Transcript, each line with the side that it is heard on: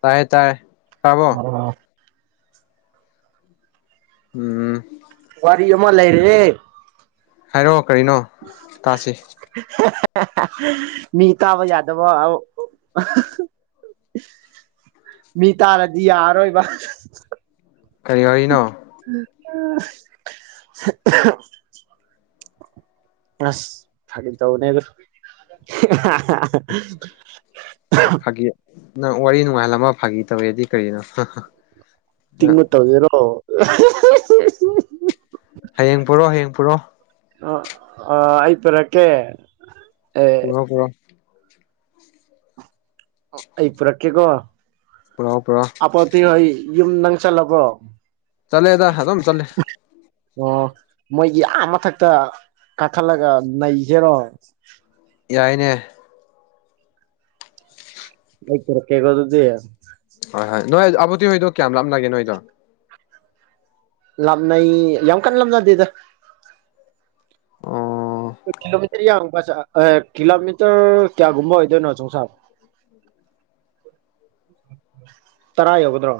left: ꯇꯥꯌꯦ ꯇꯥꯏ ꯇꯥꯕ꯭ꯔꫭ
right: ꯑꯣ
left: ꯎꯝ
right: ꯋꯥꯔꯤ ꯑꯃ ꯂꯩꯔꯦ
left: ꯍꯥꯏꯔꯛꯑꯣ ꯀꯔꯤꯅꯣ ꯇꯥꯁꯤ
right: ꯃꯤ ꯇꯥꯕ ꯌꯥꯗꯕ ꯑ ꯃꯤ ꯇꯥꯔꯗꯤ ꯌꯥꯔꯔꯣꯏꯕ
left: ꯀꯔꯤ ꯋꯥꯔꯤꯅꯣ
right: ꯑꯁ ꯐꯥꯒꯤ ꯇꯧꯕꯅꯦꯗ
left: ꯐꯥꯒꯤ ꯅꯪ ꯋꯥꯔꯤ ꯅꯨꯡꯉꯥꯏꯍꯜꯂꯝꯃꯒ ꯐꯥꯒꯤ ꯇꯧꯋꯦꯗꯤ ꯀꯔꯤꯅꯣ ꯍ ꯍ
right: ꯇꯤꯡꯕ ꯇꯧꯖꯦꯔꯣ [unintelligible]
left: ꯍꯌꯦꯡ ꯄꯨꯔꯣ ꯍꯌꯦꯡ ꯄꯨꯔꯣ
right: ꯑ ꯑ ꯑꯩ ꯄꯦꯔꯛꯀꯦ
left: [unintelligible]
right: ꯑꯩ ꯄꯨꯔꯛꯀꯦꯀꯣ
left: ꯄꯨꯔꯥꯎ ꯄꯨꯔꯣ
right: ꯑꯄꯣꯇꯤ ꯍꯣꯏ ꯌꯨꯝ ꯅꯪ ꯆꯠꯂꯕꯣ
left: ꯆꯠꯂꯦꯗ ꯑꯗꯨꯝ ꯆꯠꯂꯦ
right: ꯑꯣ ꯃꯣꯏꯒꯤ ꯑꯥ ꯃꯊꯛꯇ ꯀꯛꯊꯠꯂꯒ ꯅꯩꯁꯦꯔꯣ
left: ꯌꯥꯏꯅꯦ
right: ꯑꯩ ꯇꯧꯔꯛ ꯀꯦꯒꯣ ꯑꯗꯨꯗꯤ
left: ꯍꯣꯏ ꯍꯣꯏ ꯅꯣꯏ ꯑꯕꯨꯠꯇꯤ ꯍꯣꯏꯗꯣ ꯀꯌꯥꯝ ꯂꯥꯞꯅꯒꯦ ꯅꯣꯏꯗꯣ
right: ꯂꯥꯞꯅꯩ ꯌꯥꯝ ꯀꯟꯅ ꯂꯥꯞꯅꯗꯦꯗ
left: ꯑꯣ
right: ꯀꯤꯂꯣꯃꯤꯇꯔ ꯌꯥꯡꯕꯆ ꯀꯤꯂꯣꯃꯤꯇꯔ ꯀꯌꯥꯒꯨꯝꯃꯕ ꯑꯣꯏꯗꯣꯏꯅꯣ ꯆꯣꯡ ꯁꯥꯝ ꯇꯔꯥ ꯌꯧꯒꯗ꯭ꯔꯣ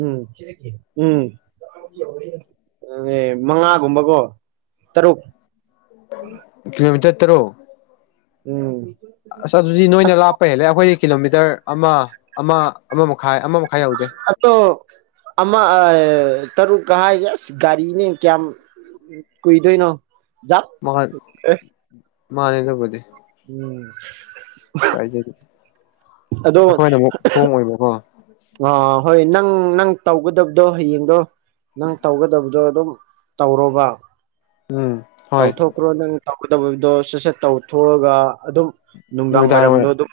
right: ꯎꯝ ꯎꯝ ꯑꯗꯨꯂꯦ ꯃꯉꯥꯒꯨꯝꯕꯀꯣ ꯇꯔꯨꯛ
left: ꯀꯤꯂꯣꯃꯤꯇꯔ ꯇꯔꯨꯛ
right: ꯎꯝ
left: ꯑꯁ ꯑꯗꯨꯗꯤ ꯅꯣꯏꯅ ꯂꯥꯞꯄ ꯍꯦꯜꯂꯦ ꯑꯩꯈꯣꯏꯒꯤ ꯀꯤꯂꯣꯃꯤꯇꯔ ꯑꯃ ꯑꯃ ꯑꯃꯃ
right: ꯑꯇꯣ ꯑꯃ ꯑꯥ ꯇꯔꯨꯛ ꯀ ꯍꯥꯏꯁꯦ ꯑꯁ ꯒꯥꯔꯤꯅꯦ ꯀꯌꯥꯝ ꯀꯨꯏꯗꯣꯏꯅꯣ ꯖꯥꯛ ꯑꯦ
left: ꯃꯥꯅꯦꯑꯗꯨꯕꯨꯗꯤ
right: ꯎꯝ
left: ꯀꯥꯏꯖꯗꯦ ꯑꯩꯈꯣꯏꯅ ꯑꯃꯨꯛ ꯍꯣꯡꯉꯣꯏꯕꯀꯣ
right: ꯑ ꯍꯣꯏ ꯍꯣꯏ ꯅꯪ ꯅꯪ ꯇꯧꯒꯗꯕꯗꯣ ꯍꯌꯦꯡꯗꯣ ꯅꯪ ꯇꯧꯒꯗꯕꯗꯣ ꯑꯗꯨꯝ ꯇꯧꯔꯣꯕ
left: ꯎꯝ ꯍꯣꯏ
right: ꯇꯧꯊꯣꯛꯈ꯭ꯔꯣ ꯅꯪ ꯇꯧꯒꯗꯕꯗꯣ ꯁꯠ ꯁꯠ ꯇꯧꯊꯣꯛꯑꯒ ꯑꯗꯨꯝ ꯅꯨꯡꯗꯥꯡ
left: ꯅꯨꯃꯤꯗꯥꯡ
right: ꯋꯥꯏꯔꯝꯗꯣ
left: ꯋꯥꯏꯔꯝ
right: ꯑꯗꯨꯝ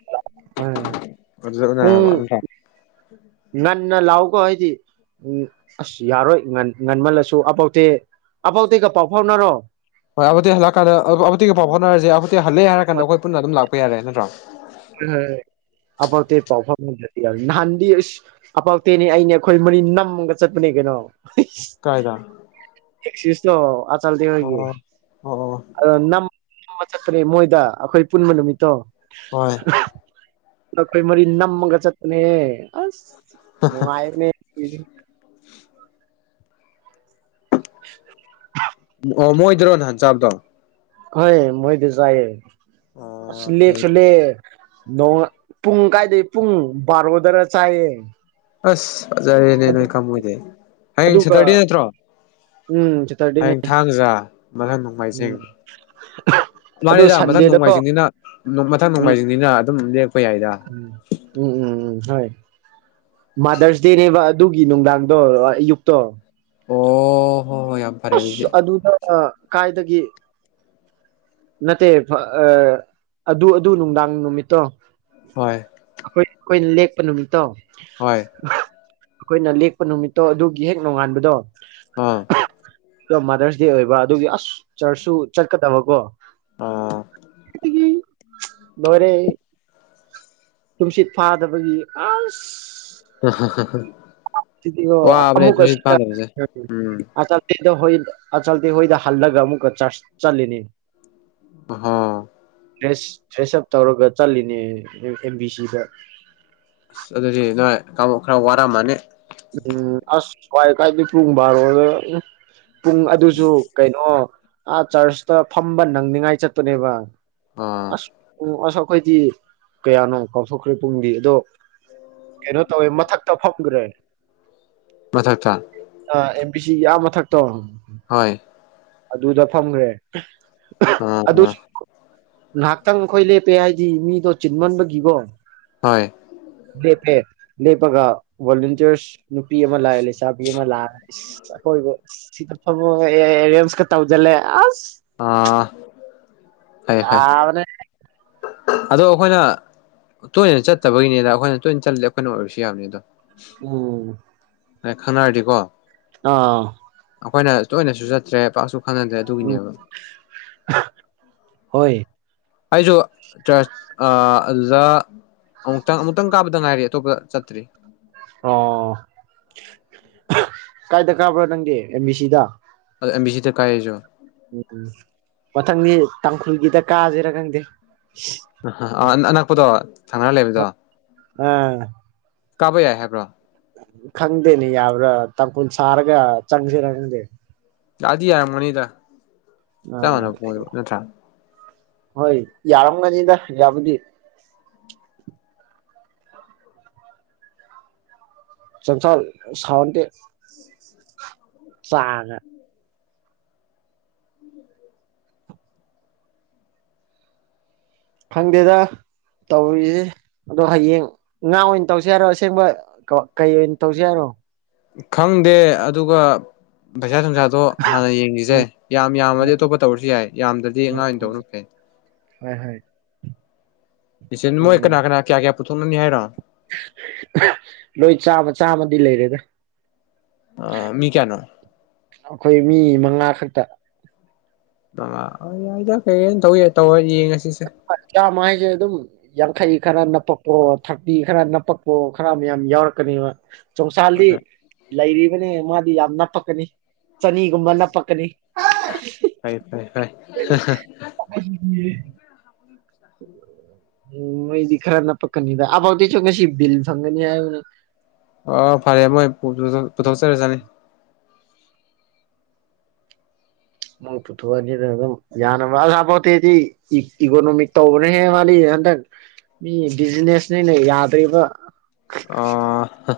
right: ꯍꯣꯏ
left: ꯑꯗꯨꯗ
right: ꯄꯨꯡ
left: ꯎꯅꯔꯕ ꯅꯠꯇ꯭ꯔꯥ
right: ꯉꯟꯅ ꯂꯥꯛꯎꯀꯣ ꯍꯥꯏꯗꯤ ꯎꯝ ꯑꯁ ꯌꯥꯔꯣꯏ ꯉꯟ ꯉꯟꯃꯜꯂꯁꯨ ꯑꯕꯧꯇꯦ ꯑꯕꯧꯇꯦꯒ ꯄꯥꯎ ꯐꯥꯎꯅꯔꯣ
left: ꯍꯣꯏ ꯑꯕꯧꯇꯤ ꯍꯂꯛ ꯑꯀꯥꯟꯗ ꯑꯕꯧ ꯑꯕꯧꯇꯦꯒ ꯄꯥꯎ ꯐꯥꯎꯅꯔꯁꯦ ꯍꯜꯂꯦ ꯍꯥꯏꯔꯥꯟꯗꯈ ꯄꯨꯟꯅ ꯑꯗꯨꯝ ꯂꯥꯛꯄ ꯍꯈ ꯌꯥꯔꯦ ꯅꯠꯇ꯭ꯔꯣ
right: ꯑ ꯄꯐꯝ ꯌꯥ ꯅꯍꯥꯟꯗꯤ ꯑꯁ ꯑꯄꯥꯛꯥꯎꯇꯦꯅꯤ ꯑꯩꯅꯦ ꯑꯩꯈꯣꯏ ꯃꯔꯤ ꯅꯝꯃꯒ ꯆꯠꯄꯅꯦ ꯀꯩꯅꯣ
left: ꯀꯥꯏꯗ
right: ꯁ ꯆ ꯍꯒꯤ
left: ꯑꯣ ꯑꯣ ꯑꯣ
right: ꯆꯠꯄꯅꯦ ꯃꯣꯏꯗ ꯑꯩꯈꯣꯏ ꯄꯨꯟꯕ ꯅꯨꯃꯤꯠꯇꯣ
left: ꯍꯣꯏ
right: ꯅꯈꯣꯏ ꯃꯔꯤ ꯅꯝꯃꯒ ꯆꯠꯄꯅꯦ ꯑꯁ ꯃꯥꯏꯅꯦ
left: ꯑꯣ ꯃꯣꯏꯗꯔꯣ ꯅꯍꯥꯟ ꯆꯥꯕꯗꯣ
right: ꯍꯣꯏ ꯃꯍꯤꯗꯁꯨꯑꯌꯦ
left: ꯑꯣ
right: ꯁꯤꯂꯦ
left: ꯐꯩ
right: ꯆꯂꯦ ꯅꯣꯡ ꯄꯨꯡ ꯀꯥꯏꯗꯒꯤꯩ ꯄꯨꯡ ꯕꯥꯔꯣꯗꯔ ꯆꯥꯏꯌꯦ
left: ꯑꯁ ꯐꯖꯔꯦꯅꯦ ꯅꯣꯏ ꯈꯝꯃꯣꯏꯗꯦ ꯍꯌꯦꯡ
right: ꯑꯗꯨꯒ
left: ꯁꯦꯇꯔꯗꯦ ꯅꯠꯇ꯭ꯔꯣ
right: ꯎꯝ ꯁꯦꯇꯔꯗꯦꯅꯦ
left: ꯍꯌꯦꯡ ꯊꯥꯡꯖꯥ ꯃꯊꯪ
right: ꯎꯝ
left: ꯅꯣꯡꯃꯥꯏꯖꯤꯡ
right: ꯑꯗꯣ
left: ꯃꯥꯅꯤꯗ ꯃꯊꯪ
right: ꯁꯟꯗꯦꯗꯀꯣ
left: ꯅꯣꯡꯃꯥꯏꯖꯤꯡꯅꯤꯅ ꯃꯊꯪ
right: ꯎꯝ
left: ꯅꯣꯡꯃꯥꯏꯖꯤꯡꯅꯤꯅ ꯑꯗꯨꯝ ꯌꯥꯏꯗ
right: ꯎꯝ ꯎꯝ ꯎꯝ ꯎꯝ ꯍꯣꯏ ꯃꯥꯗꯔꯁ ꯗꯦꯅꯦꯕ ꯑꯗꯨꯒꯤ ꯅꯨꯡꯗꯥꯡꯗꯣ ꯑꯌꯨꯛꯇꯣ
left: ꯑꯣ ꯍꯣꯏ ꯍꯣꯏ ꯌꯥꯝ ꯐꯔꯦ ꯑꯗꯨꯗꯤ
right: ꯑꯁ ꯑꯗꯨ ꯑꯗꯨꯗ ꯀꯥꯏ ꯗꯒꯤ ꯅꯠꯇꯦ ꯑꯗꯨ ꯑꯗꯨ ꯅꯨꯡꯗꯥꯡ ꯅꯨꯃꯤꯠꯇꯣ
left: ꯍꯣꯏ
right: ꯈꯣꯏ ꯑꯩꯣꯏ ꯂꯦ ꯄ ꯅꯨꯃꯤꯇꯥ
left: ꯍꯣꯏ
right: ꯑꯩꯈꯣꯏꯅ ꯂꯦꯛꯄ ꯅꯨꯃꯤꯠꯇꯣ ꯑꯗꯨꯒꯤ ꯍꯦꯛ ꯅꯣꯡꯉꯥꯟꯕꯗꯣ
left: ꯑꯥ
right: ꯃꯥꯗꯔꯁ ꯗꯦ ꯑꯣꯏꯕ ꯑꯗꯨꯒꯤ ꯑꯁ ꯆꯔꯆꯁꯨ ꯆꯠꯀꯗꯕꯀꯣ
left: ꯑꯥ
right: ꯂꯣꯔꯦ ꯨꯝꯁꯤꯠ ꯐꯥꯗꯕꯒꯤ ꯑ
left: ꯍꯔ
right: ꯑꯃꯃꯨꯀ
left: ꯐꯥꯗꯕꯁꯦ ꯎꯝ
right: ꯍꯣꯏꯗ ꯍꯣꯏ ꯑꯆꯜꯊꯤ ꯍꯣꯏꯗ ꯍꯜꯂꯒ ꯑꯃꯨꯛꯀ ꯆꯠꯂꯤꯅꯤ
left: ꯍꯥꯥ
right: ꯭ꯔꯦꯁ ꯐ꯭ꯔꯦꯁ ꯑꯞ ꯇꯧꯔꯒ ꯆꯠꯂꯤꯅꯦ ꯑꯦꯝ ꯕꯤ ꯁꯤꯗ
left: ꯑꯁ ꯑꯗꯨꯗꯤ ꯅꯣꯏ ꯀꯥꯡꯂꯨꯞ ꯈꯔ ꯋꯥꯔꯝꯃꯅꯤ
right: ꯎꯝ ꯑꯁ ꯀꯥꯏ ꯀꯥꯏꯗꯤ ꯄꯨꯡ ꯔꯣꯑꯣꯗ ꯄꯨꯡ ꯑꯗꯨꯁꯨ ꯀꯩꯅꯣ ꯑꯥ ꯆꯔꯆꯇ ꯐꯝꯕ ꯅꯪꯅꯤꯡꯉꯥꯏ ꯆꯠꯇꯄꯅꯦꯕ
left: ꯑꯣ
right: ꯑꯁ ꯎꯁ ꯑꯩꯈꯣꯏꯗꯤ ꯀꯌꯥꯅꯣ ꯀꯥꯎꯊꯣꯛꯈ꯭ꯔꯦ ꯄꯨꯡꯗꯤ ꯑꯗꯣ ꯀꯩꯅꯣ ꯇꯧꯋꯦ ꯃꯊꯛꯇ ꯐꯪꯈ꯭ꯔꯦ
left: ꯃꯊꯊ
right: ꯄꯤꯁꯤ ꯌꯥꯝ ꯃꯊꯛꯇ ꯇꯧ ꯑꯗꯨꯗ ꯐꯪꯈ꯭ꯔꯦ
left: ꯑꯝ ꯑ
right: ꯉꯍꯥꯛꯇꯪ ꯑꯩꯈꯣꯏ ꯂꯦꯞꯄꯦ ꯍꯥꯏꯗꯤ ꯃꯤꯗꯣ ꯆꯤꯟꯃꯟꯕꯒꯤꯀꯣ
left: ꯍꯣꯏ
right: ꯂꯩꯄꯦ ꯂꯩꯄꯒ ꯋꯥꯂꯟꯇꯤꯌꯔꯁ ꯅꯨꯄꯤ ꯑꯃ ꯂꯥꯛ ꯂꯩꯁꯥꯕꯤ ꯑꯃ ꯂꯥꯛꯑꯀꯣꯏꯕ ꯍ ꯑꯦꯦꯝꯁ ꯀ ꯇꯕꯨꯗꯦ ꯑ
left: ꯑꯥ ꯐꯩ ꯐꯩ
right: ꯌꯥꯕ
left: ꯑꯗꯣ ꯑꯩꯈꯣꯏꯅ ꯇꯣꯏꯅ ꯆꯠꯇꯕꯒꯤꯅꯤꯗ ꯑꯩꯈꯣꯏꯅ ꯇꯣꯏꯅ ꯆꯠꯂꯗꯤ ꯑꯩꯈꯣꯏꯅ ꯑꯣꯏꯔꯁꯨ ꯌꯥꯕꯅꯤ ꯑꯗꯣ
right: ꯎꯝ
left: ꯑꯦꯈꯅꯔꯗꯤ ꯀꯣ
right: ꯑꯥ
left: ꯑꯩꯈꯣꯏꯅ ꯇꯣꯏꯅꯁꯨ ꯆꯠꯇ꯭ꯔꯦ ꯄꯥꯛꯁꯨ ꯈꯪꯅꯗ꯭ꯔꯦ
right: ꯎꯝ
left: ꯑꯗꯨꯒꯤꯅꯦꯕ
right: ꯍꯣꯏ
left: ꯑꯩꯁꯨ ꯆꯔꯆ ꯑꯗꯨꯗ ꯑꯃꯨꯛꯇꯪ ꯑꯃꯨꯛꯇꯪ ꯀꯥꯕꯗ ꯉꯥꯏꯔꯤ ꯑꯇꯣꯞꯄꯗ ꯆꯠꯇ꯭ꯔꯤ
right: ꯑꯣ ꯀꯥꯏꯗ ꯀꯥꯕ꯭ꯔꯣ ꯅꯪꯗꯤ ꯑꯦꯝ ꯕꯤ ꯁꯤꯗ
left: ꯑꯗ ꯑꯦꯝ ꯕꯤ ꯁꯤꯗ ꯀꯥꯏ ꯑꯩꯁꯨ
right: ꯎꯝ ꯃꯊꯪꯗꯤ ꯇꯥꯡꯈꯨꯜꯒꯤꯗ ꯀꯥꯥꯁꯦꯔꯥ ꯈꯪꯗꯦ
left: [unintelligible] ꯄꯗꯣ ꯊꯪꯅꯔ ꯂꯩꯕꯗꯣ
right: ꯑꯪ
left: ꯀꯥꯕ ꯌꯥꯏ ꯍꯥꯏꯕ꯭ꯔꯣ
right: ꯈꯪꯗꯦꯅꯤ ꯌꯥꯕ꯭ꯔꯥ ꯇꯥꯡꯈꯨꯜ ꯁꯔꯒ ꯆꯪꯁꯤꯔ ꯈꯪꯗꯦ
left: ꯌꯥꯗꯤ ꯌꯥꯔꯝ ꯒꯅꯤꯗ
right: ꯑꯥ
left: [unintelligible]
right: ꯍꯣꯏ ꯌꯥꯔꯝꯒꯅꯤꯗ ꯌꯥꯕꯨꯗꯤ [unintelligible] [unintelligible] ꯈꯪꯗꯦꯗ ꯇꯧꯔꯤꯁꯦ ꯑꯗꯣ ꯍꯌꯦꯡ ꯉꯥ ꯑꯣꯏꯅ ꯇꯧꯁꯤ ꯍꯥꯏꯔꯣ ꯑꯁꯦꯡꯕ ꯀꯩ ꯑꯣꯏꯅ ꯇꯧꯁꯤ ꯍꯥꯏꯔꯣ
left: ꯈꯪꯗꯦ ꯑꯗꯨꯒ ꯄꯩꯁꯥ ꯅꯨꯡꯁꯥꯗꯣ ꯍꯥꯟꯅ ꯌꯦꯡꯒꯤꯁꯦ ꯌꯥꯝ ꯌꯥꯝꯃꯗꯤ
right: ꯎꯝ
left: ꯑꯇꯣꯞꯄ ꯇꯧꯔꯁꯨ ꯌꯥꯏ ꯌꯥꯝꯗ꯭ꯔꯗꯤ ꯉꯥ ꯑꯣꯏꯅ ꯇꯧꯕꯅ ꯐꯩ
right: ꯍꯣꯏ ꯍꯣꯏ
left: [unintelligible]
right: ꯎꯝ
left: ꯃꯣꯏ
right: ꯎꯝ
left: ꯀꯅꯥ ꯀꯅꯥ ꯀꯌꯥ ꯀꯌꯥ ꯄꯨꯊꯣꯛꯅꯅꯤ ꯍꯥꯏꯔꯣ
right: ꯂꯣꯏ ꯆꯥꯝꯃ ꯆꯥꯝꯃꯗꯤ ꯂꯩꯔꯦꯗ
left: ꯃꯤ ꯀꯌꯥꯅꯣ
right: ꯑꯩꯈꯣꯏ ꯃꯤ ꯃꯉꯥ ꯈꯛꯇ
left: [unintelligible]
right: ꯀꯌꯥꯝ ꯍꯥꯏꯖ‌ꯦ ꯑꯗꯨꯝ ꯌꯥꯡꯈꯩ ꯈꯔ ꯅꯞꯄꯛꯄꯣ ꯊꯥꯔꯇꯤ ꯈꯔ ꯅꯞꯄꯛꯄꯣ ꯈꯔ ꯃꯌꯥꯝ ꯌꯥꯎꯔꯛꯀꯅꯦꯕ
left: ꯍꯣꯏ
right: ꯆꯣꯡꯁꯥꯜꯗꯤ
left: ꯍꯣꯏ
right: ꯂꯩꯔꯤꯕꯅꯦ ꯃꯥꯗꯤ ꯌꯥꯝ ꯅꯞꯄꯛꯀꯅꯤ ꯆꯅꯤꯒꯨꯝꯕ ꯅꯞꯄꯛꯀꯅꯤ
left: ꯐꯩ [unintelligible]
right: [unintelligible] ꯎꯝ ꯃ‌ꯣꯏꯗꯤ ꯈꯔꯅꯞ ꯄꯛꯀꯅꯤꯗ [unintelligible] ꯉꯁꯤ ꯕꯤꯜ ꯐꯪꯒꯅꯤ ꯍꯥꯏꯕꯅꯤ
left: ꯑ‌ꯣ ꯐꯔꯦ ꯑꯃꯣꯏ [unintelligible] ꯄꯨꯊꯣꯛꯆꯔꯖꯥꯅꯤ
right: ꯃꯣꯏ ꯄꯨꯊꯣꯛꯑꯅꯤꯅ ꯑꯗꯨꯝ ꯌꯥꯅꯕ ꯑꯁꯥꯐꯥꯎꯠꯇꯤꯗꯤ ꯏꯛ ꯏꯀꯣꯅꯣꯃꯤꯛ ꯇꯧꯕꯅ ꯍꯦ ꯃꯥꯗꯤ ꯍꯟꯗꯛ ꯃꯤ ꯕꯤꯖꯤꯅꯦꯁꯅꯤꯅ ꯌꯥꯗ꯭ꯔꯦꯕ
left: ꯑ‌ꯣ ꯍꯥ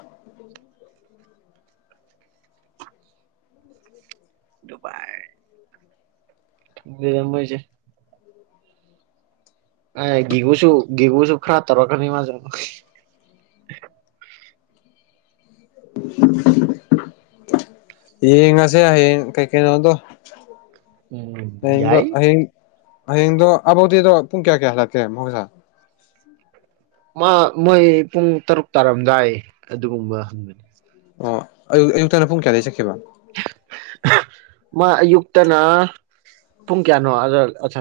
right: ꯗꯨꯕꯥꯏ ꯈꯪꯗꯦꯗ ꯃꯣꯏꯁ‌ꯦ ꯑꯦ ꯒꯤꯒꯨꯁꯨ ꯒꯤꯒꯨꯁꯨ ꯈꯔ ꯇꯔꯛꯀꯅꯤ ꯃꯥꯖꯨ
left: ꯌꯦꯉꯁꯦ ꯍꯌꯦ ꯀꯩ ꯀꯩꯩꯅꯣꯗꯣ
right: ꯎꯝ ꯌꯥꯏ
left: ꯍꯡꯗꯣ ꯑꯕꯥꯎꯗꯤꯗꯣ ꯄꯨꯡ ꯀꯌꯥ ꯀꯌꯥ ꯍꯏꯂꯥꯛꯀꯦ ꯃꯁ
right: ꯃꯣꯏ ꯄꯨꯡ ꯇꯔꯨꯛ ꯇꯥꯔꯝꯗꯥꯏ ꯑꯗꯨꯒꯨꯝꯕ ꯍꯪꯕꯅꯤ
left: ꯑꯣ ꯑꯌ ꯑꯌꯨꯛꯇꯪꯅ ꯄꯨꯡ ꯀꯌꯥꯗꯩ ꯆꯠꯈꯤ ꯈꯤꯕꯥ
right: ꯃꯥ ꯑꯌꯨꯛꯇꯅ ꯄꯨꯡ ꯀꯌꯥꯅꯣ ꯑꯁ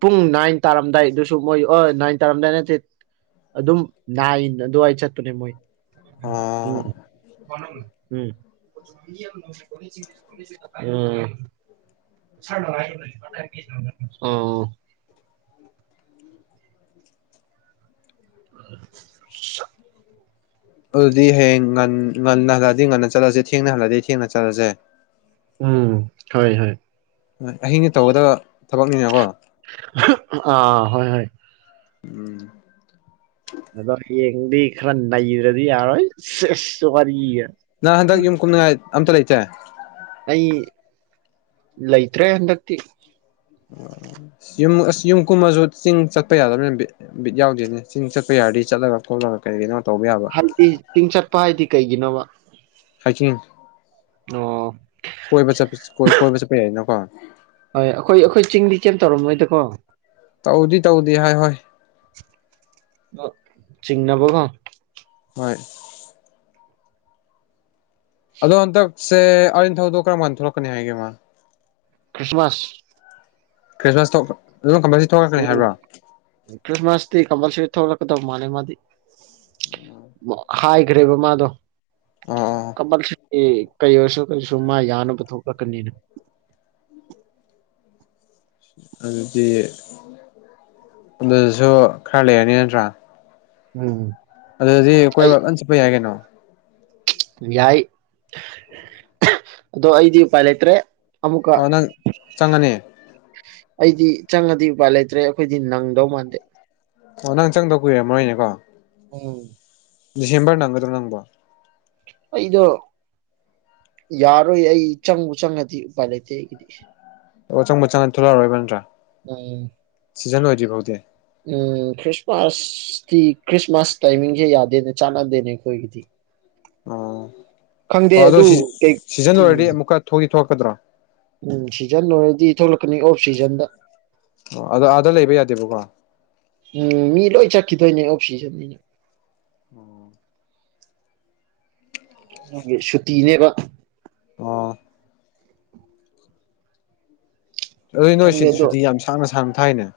right: ꯄꯨꯡ ꯅꯥꯏꯟ ꯇꯥꯔꯝꯗꯥꯏꯗꯨꯁꯨ ꯃꯣꯏ ꯑꯣ ꯅꯥꯏꯟ ꯇꯥꯔꯝꯗꯥꯏ ꯅꯠꯇꯦ ꯑꯗꯨꯝ ꯅꯥꯏꯟ ꯑꯗꯨꯋꯥꯏꯗ ꯆꯠꯄꯅꯦ ꯃꯣꯏ
left: ꯑꯣ
right: ꯎꯝ ꯎꯝ [unintelligible] [unintelligible]
left: ꯑꯗꯨꯗꯤ ꯍꯌꯦꯡ ꯉ ꯉꯟꯅ ꯍꯜꯂꯗꯤ ꯉꯟꯅ ꯆꯠꯂꯁꯦ ꯊꯦꯡꯅꯍꯜꯂꯗꯤ ꯊꯦꯡꯅ ꯆꯠꯂꯁꯦ
right: ꯎꯝ ꯍ‌ꯣꯏ ꯍꯣꯏ
left: ꯑꯍꯤꯡꯅ ꯇꯧꯒꯗꯕ ꯊꯕꯛꯅꯤꯅꯀꯣ
right: ꯑꯥ ꯍꯣꯏ ꯍꯣꯏ
left: ꯎꯝ꯫
right: ꯑꯗ ꯍꯌꯦ ꯗꯤ ꯈꯔ ꯅꯏꯗ꯭ꯔꯗꯤ ꯌꯥꯔ ꯍꯣꯏ ꯁꯤꯁ ꯋꯥꯔꯤ
left: ꯅꯪ ꯍꯟꯗꯛ ꯌꯨꯝ ꯀꯨꯝꯅꯤ ꯑꯝꯇ ꯂꯩꯇꯦ
right: ꯑꯩ ꯂꯩꯇ꯭ꯔꯦ ꯍꯟꯗꯛꯇꯤ꯫
left: ꯎ ꯌꯨꯝ ꯑꯁ ꯌꯨꯝ ꯀꯨꯝꯃꯁꯨ ꯆꯤꯡ ꯆꯠꯄ ꯌꯥꯗꯕꯅꯤꯅ ꯕꯤꯠ ꯕꯤꯠ ꯌꯥꯎꯗꯦꯅꯦ ꯆꯤꯡ ꯆꯠꯄ ꯌꯥꯔꯗꯤ ꯆꯠꯂꯒ ꯈꯣꯠꯂꯒ ꯀꯔꯤ ꯀꯅꯣ
right: [unintelligible] ꯆꯤꯡ ꯆꯠꯄ ꯍꯥꯏꯗꯤ ꯀꯩꯒꯤꯅꯣꯕꯥ?
left: [unintelligible] ꯀꯣꯏꯕ ꯆꯠꯄ ꯀꯣꯏꯕ ꯆꯠꯄ ꯌꯥꯏꯅꯀꯣ
right: ꯍꯣꯏ ꯑꯩꯈꯣꯏ - ꯑꯩꯈꯣꯏ ꯆꯤꯡꯗꯤ ꯀꯩꯝ ꯇꯧꯔꯝꯃꯣꯏꯗꯀꯣ꯫
left: ꯇꯧꯗꯤ - ꯇꯧꯗꯤ ꯍꯥꯏ ꯍꯣꯏ꯫
right: ꯑ ꯆꯤꯡꯅꯕ ꯀꯣ ꯫
left: ꯍꯣꯏ꯫ ꯑꯗꯣ ꯍꯟꯗꯛꯁꯦ ꯑꯔꯤꯟꯊꯧꯗꯣ ꯀꯔꯝꯀꯥꯟ ꯊꯣꯛꯂꯛꯀꯅꯤ ꯍꯥꯏꯒꯦ ꯃꯥ?
right: ꯈ꯭ꯔꯤꯁꯃꯥꯁ
left: ꯈ꯭ꯔꯤꯁꯃꯁꯇ ꯑꯗꯨ ꯀꯝꯕꯁꯤ ꯊꯣꯛꯂꯛꯀꯅꯤ
right: ꯎꯝ
left: ꯍꯥꯏꯕ꯭ꯔꯣ?
right: ꯈ꯭ꯔꯤꯁꯃꯥꯁꯇꯤ ꯀꯝꯄꯜꯁꯔꯤ ꯊꯣꯛꯂꯛꯀꯗꯧ ꯃꯥꯜꯂꯦ ꯃꯥꯗꯤ
left: ꯑꯣ
right: ꯍꯥꯏꯈ꯭ꯔꯦꯕ ꯃꯥꯗꯣ
left: ꯑꯣ
right: [unintelligible] ꯑꯦ ꯀꯩ ꯑꯣꯏꯔꯁꯨ ꯀꯩꯁꯨ ꯃꯥ ꯌꯥꯅꯕ ꯊꯣꯛꯂꯛꯀꯅꯤꯅ꯫
left: ꯑꯗꯨꯗꯤ ꯑꯗꯨꯁꯨ ꯈꯔ ꯂꯩꯔꯅꯤ ꯅꯠꯇ꯭ꯔꯥ꯫
right: ꯎꯝ꯫
left: ꯑꯗꯨꯗꯤ
right: ꯑꯩ
left: ꯑꯩꯈꯣꯏꯕꯥꯛ ꯀꯟ ꯆꯠꯄ ꯌꯥꯏꯒꯩꯅꯣ ꯫
right: ꯌꯥꯏ ꯑꯗꯣ ꯑꯩꯗꯤ ꯎꯄꯥꯥꯏ ꯂꯩꯇ꯭ꯔꯦ꯫ ꯑꯃꯨꯛꯀ
left: ꯑꯣ ꯅꯪ ꯆꯪꯉꯅꯤ
right: ꯑꯩꯗꯤ ꯆꯪꯉꯗꯤ ꯎꯄꯥꯏ ꯂꯩꯇ꯭ꯔꯦ ꯑꯩꯈꯣꯏꯗꯤ ꯅꯪꯗꯧ ꯃꯥꯟꯗꯦ
left: ꯑꯣ ꯅꯪ ꯆꯪꯗ ꯀꯨꯏꯔꯝꯃꯣꯏꯅꯦꯀꯣ꯫
right: ꯎꯝ꯫
left: ꯗꯤꯁꯦꯝꯕꯔ ꯅꯪꯒꯗ꯭ꯔꯣ ꯅꯪꯕꯨ?
right: ꯑꯩꯗꯣ ꯌꯥꯔꯣꯏ ꯑꯩ ꯆꯪꯕꯨ ꯆꯪꯉꯗꯤ ꯎꯄꯥꯏ ꯂꯩꯇꯦ ꯑꯩꯒꯤꯗꯤ꯫
left: ꯑꯣ ꯆꯪꯕ ꯆꯪꯉ ꯊ ꯊꯣꯛꯂꯛꯔꯣꯏ ꯅꯠꯇꯔꯥ?
right: ꯑ꯫
left: ꯁꯤꯖꯟ ꯑꯣꯏꯗ꯭ꯔꯤ ꯐꯥꯎꯗꯤ
right: ꯎꯝ ꯈ꯭ꯔꯤꯁꯃꯥꯁꯇꯤ ꯈ꯭ꯔꯤꯁꯃꯥꯁ ꯇꯥꯏꯃꯤꯡꯁꯦ ꯌꯥꯗꯦꯅꯦ ꯆꯥꯟꯅꯗꯦꯅꯦ ꯑꯩꯈꯣꯏꯒꯤꯗꯤ꯫
left: ꯑꯣ
right: ꯈꯪꯗꯦ
left: ꯑꯣ
right: ꯑꯗꯨ ꯀꯩ ꯎꯝ
left: ꯊꯣꯛꯂꯛ ꯀꯗ꯭ꯔꯥ?
right: ꯎꯝ ꯁꯤꯖꯟ ꯑꯣꯏꯔꯗꯤ ꯊꯣꯛꯂꯛꯀꯅꯤ ꯑꯣꯐ ꯁꯤꯖꯟꯗ꯫
left: ꯑꯣ ꯑꯗꯣ ꯑꯥꯗ ꯂꯩꯕ ꯌꯥꯗꯦꯕꯀꯣ꯫
right: ꯎꯝ ꯃꯤ ꯂꯣꯏ ꯆꯠꯈꯤꯗꯣꯏꯅꯦ ꯑꯣꯞꯁꯤꯁꯟ
left: ꯎꯝ
right: ꯒꯤ ꯁꯨꯇꯤꯅꯦꯕ
left: ꯑ ꯑꯗꯨꯗꯤ ꯅꯣꯏ
right: ꯈꯪꯗꯦ ꯑꯗꯣ
left: ꯁꯨꯇꯤ ꯌꯥꯝ ꯁꯥꯡꯅ ꯁꯥꯡꯅ ꯊꯥꯏꯅꯦ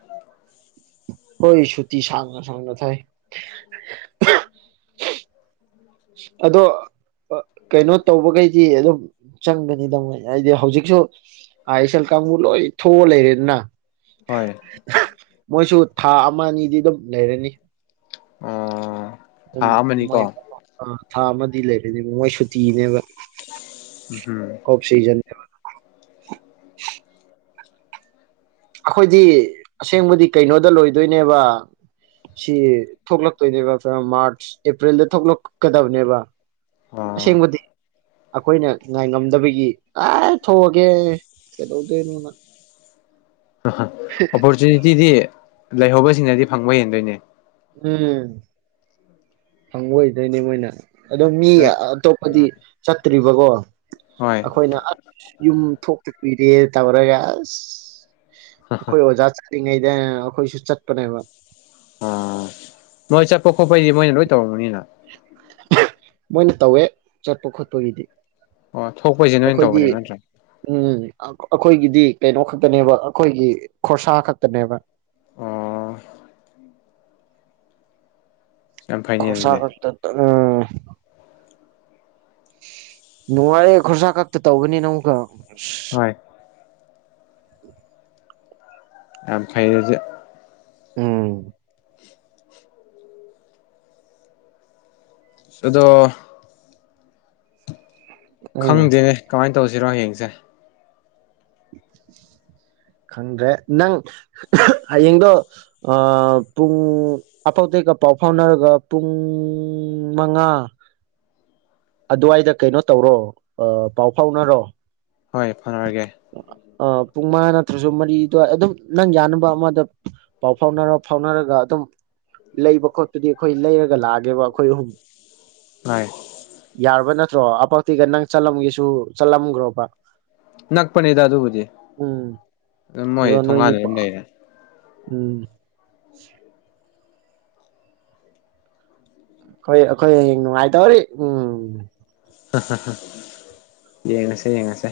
right: ꯍꯣꯏ ꯁꯨꯇꯤ ꯁꯥꯡꯅ ꯁꯥꯡꯅ ꯊꯥꯏ ꯑꯗꯣ ꯀꯩꯅꯣ ꯇꯧꯕꯈꯩꯗꯤ ꯑꯗꯨꯝ ꯆꯪꯒꯅꯤꯗ ꯃꯤꯏ ꯍꯥꯏꯗꯤ ꯍꯧꯖꯤꯛꯁꯨ ꯑꯥꯏ ꯑꯦꯁ ꯑꯦꯜ ꯀꯥꯡꯕꯨ ꯂꯣꯏ ꯊꯣꯛꯑ ꯂꯩꯔꯦꯗꯅ
left: ꯍꯣꯏ
right: ꯃꯣꯏꯁꯨ ꯊꯥ ꯑꯃ ꯑꯅꯤꯗꯤ ꯑꯗꯨꯝ ꯂꯩꯔꯅꯤ
left: ꯑ
right: ꯃꯣꯏ ꯊꯥ ꯑꯃꯗꯤ ꯂꯩꯔꯅꯤꯕ ꯃꯣꯏ ꯁꯨꯇꯤꯅꯦꯕ
left: ꯎꯝ
right: ꯑꯣꯐ ꯁꯤꯖꯟ ꯑꯈꯣꯏꯗꯤ ꯑꯁꯦꯡꯕꯗꯤ ꯀꯩꯅꯣꯗ ꯂꯣꯏꯗꯣꯏꯅꯦꯕ ꯁꯤ ꯊꯣꯛꯂꯛꯇꯣꯏꯅꯦꯕ ꯃꯥꯔꯆ ꯑꯦꯄ꯭ꯔꯤꯜꯗ ꯊꯣꯛꯂꯛꯀꯗꯕꯅꯦꯕ
left: ꯑ
right: ꯑꯈꯣꯏꯅ ꯉꯥꯏ ꯉꯝꯗꯕꯒꯤ ꯑꯥꯏ ꯊꯣꯛꯑꯒꯦ ꯀꯩꯗꯧꯗꯣꯏꯅꯣꯅ
left: ꯑꯣꯄꯨꯔꯆꯤꯅꯤꯇꯤ ꯗꯤꯗꯤ ꯂꯩꯍꯧꯕꯁꯤꯡꯅꯗꯤ ꯐꯪꯕ ꯍꯦꯟꯗꯣꯏꯅꯦ
right: ꯎꯝ ꯐꯪꯕ ꯑꯣꯏꯗꯣꯏꯅꯦ ꯃꯣꯏꯅ ꯑꯗꯣ ꯃꯤ ꯑꯇꯣꯞꯄꯗꯤ ꯆꯠꯇ꯭ꯔꯤꯕꯀꯣ
left: ꯍꯣꯏ
right: ꯑꯈꯣꯏꯅ ꯑꯁ ꯌꯨꯝ ꯊꯣꯛ ꯄꯤꯔꯛꯑꯦ ꯇꯧꯔꯒ ꯑꯈꯣꯏ ꯑꯣꯖꯥ ꯆꯠꯂꯤꯉꯩꯗ ꯑꯈꯣꯏꯁꯨ ꯆꯠꯄꯅꯦꯕ
left: ꯑꯥ ꯃꯣꯏ ꯆꯠꯄ ꯈꯣꯠꯄꯩꯗꯤ ꯃꯣꯏꯅ ꯂꯣꯏ ꯇꯧꯔꯝꯒꯅꯤꯅ
right: ꯃꯣꯏꯅ ꯇꯧꯋꯦ ꯆꯠꯄ ꯈꯣꯠꯄꯒꯤꯗꯤ
left: ꯑꯣ ꯊꯣꯛꯄꯩꯁꯦ ꯅꯣꯏꯅ ꯇꯧꯕꯅꯦꯕ ꯅꯠꯇ꯭ꯔꯥ
right: ꯑꯈꯣꯏꯒꯤꯗꯤ ꯀꯩꯅꯣ ꯈꯛꯇꯅꯦꯕ ꯑꯈꯣꯏꯒꯤ ꯈꯣꯔꯁꯥ ꯈꯛꯇꯅꯦꯕ
left: ꯑꯣ ꯌꯥꯝ ꯐꯩꯅꯦ ꯑꯗꯨꯗꯤ
right: ꯈꯣꯔꯁꯥꯈꯛꯇ ꯎꯝ ꯅꯨꯡꯉꯥꯏꯔꯦ ꯈꯣꯔꯁꯥ ꯈꯛꯇ ꯇꯧꯕꯅꯤ ꯅ ꯑꯃꯨꯛꯀ ꯑꯁ
left: ꯍꯣꯏ
right: [unintelligible]
left: ꯑ ꯐꯩꯌꯦꯁꯤ
right: ꯎꯝ
left: ꯑꯗꯣ
right: ꯎꯝ
left: ꯈꯪꯗꯦꯅꯦ ꯀꯃꯥꯏꯅ ꯇꯧꯁꯤꯔꯣ ꯍꯌ‌ꯦꯡꯁꯦ
right: ꯈꯪꯗ꯭ꯔꯦ ꯅꯪ ꯍꯌꯦꯡꯗꯣ ꯄꯨꯡ ꯑꯐꯥꯎꯇꯩꯩꯒ ꯄꯥꯎ ꯐꯥꯎꯅꯔꯒ ꯄꯨꯡ ꯃꯉꯥ ꯑꯗꯨꯋꯥꯏꯗ ꯀꯩꯅꯣ ꯇꯧꯔꯣ ꯄꯥꯎ ꯐꯥꯎꯅꯔꯣ
left: ꯍꯣꯏ ꯐꯥꯩꯅꯔꯒꯦ
right: ꯑꯥ ꯄꯨꯡ ꯃꯉꯥ ꯅꯠꯇ꯭ꯔꯁꯨ ꯃꯔꯤ ꯑꯗꯨꯋꯥꯏ ꯑꯗꯨꯝ ꯅꯪ ꯌꯥꯅꯕ ꯑꯃꯗ ꯄꯥꯎ ꯐꯥꯎꯅꯔ ꯐꯥꯎꯅꯔꯒ ꯑꯗꯨꯝ ꯂꯩꯕ ꯈꯣꯠꯄꯗꯤ ꯑꯩꯈꯣꯏ ꯂꯩꯔꯒ ꯂꯥꯛꯑꯒꯦꯕ ꯑꯩꯈꯣꯏ ꯑꯍꯨꯝ
left: ꯍ‌ꯣꯏ
right: ꯌꯥꯔꯕ ꯅꯠꯇ꯭ꯔꯣ ꯑꯄꯛꯇꯤꯒ ꯅꯪ ꯆꯠꯂꯝꯒꯦꯁꯨ ꯆꯠꯂꯝꯈ꯭ꯔꯣꯕ
left: ꯅꯛꯄꯅꯤꯗ ꯑꯗꯨꯕꯨꯗꯤ
right: ꯎꯝ
left: ꯑꯗꯨꯝ ꯃꯣꯏ
right: ꯑꯗꯣ ꯅꯣꯏꯅꯤ
left: ꯊꯣꯡꯒꯥꯟꯅ ꯑꯗꯨꯝ ꯂꯩꯔꯦ
right: ꯎꯝ ꯑꯩꯈꯣꯏ ꯑꯩꯈꯣꯏ ꯍꯌꯦꯡ ꯅꯨꯡꯉꯥꯏꯇꯧꯔꯤ ꯎꯝ
left: [unintelligible] ꯌꯦꯡꯉꯁꯦ ꯌꯦꯡꯉꯁꯦ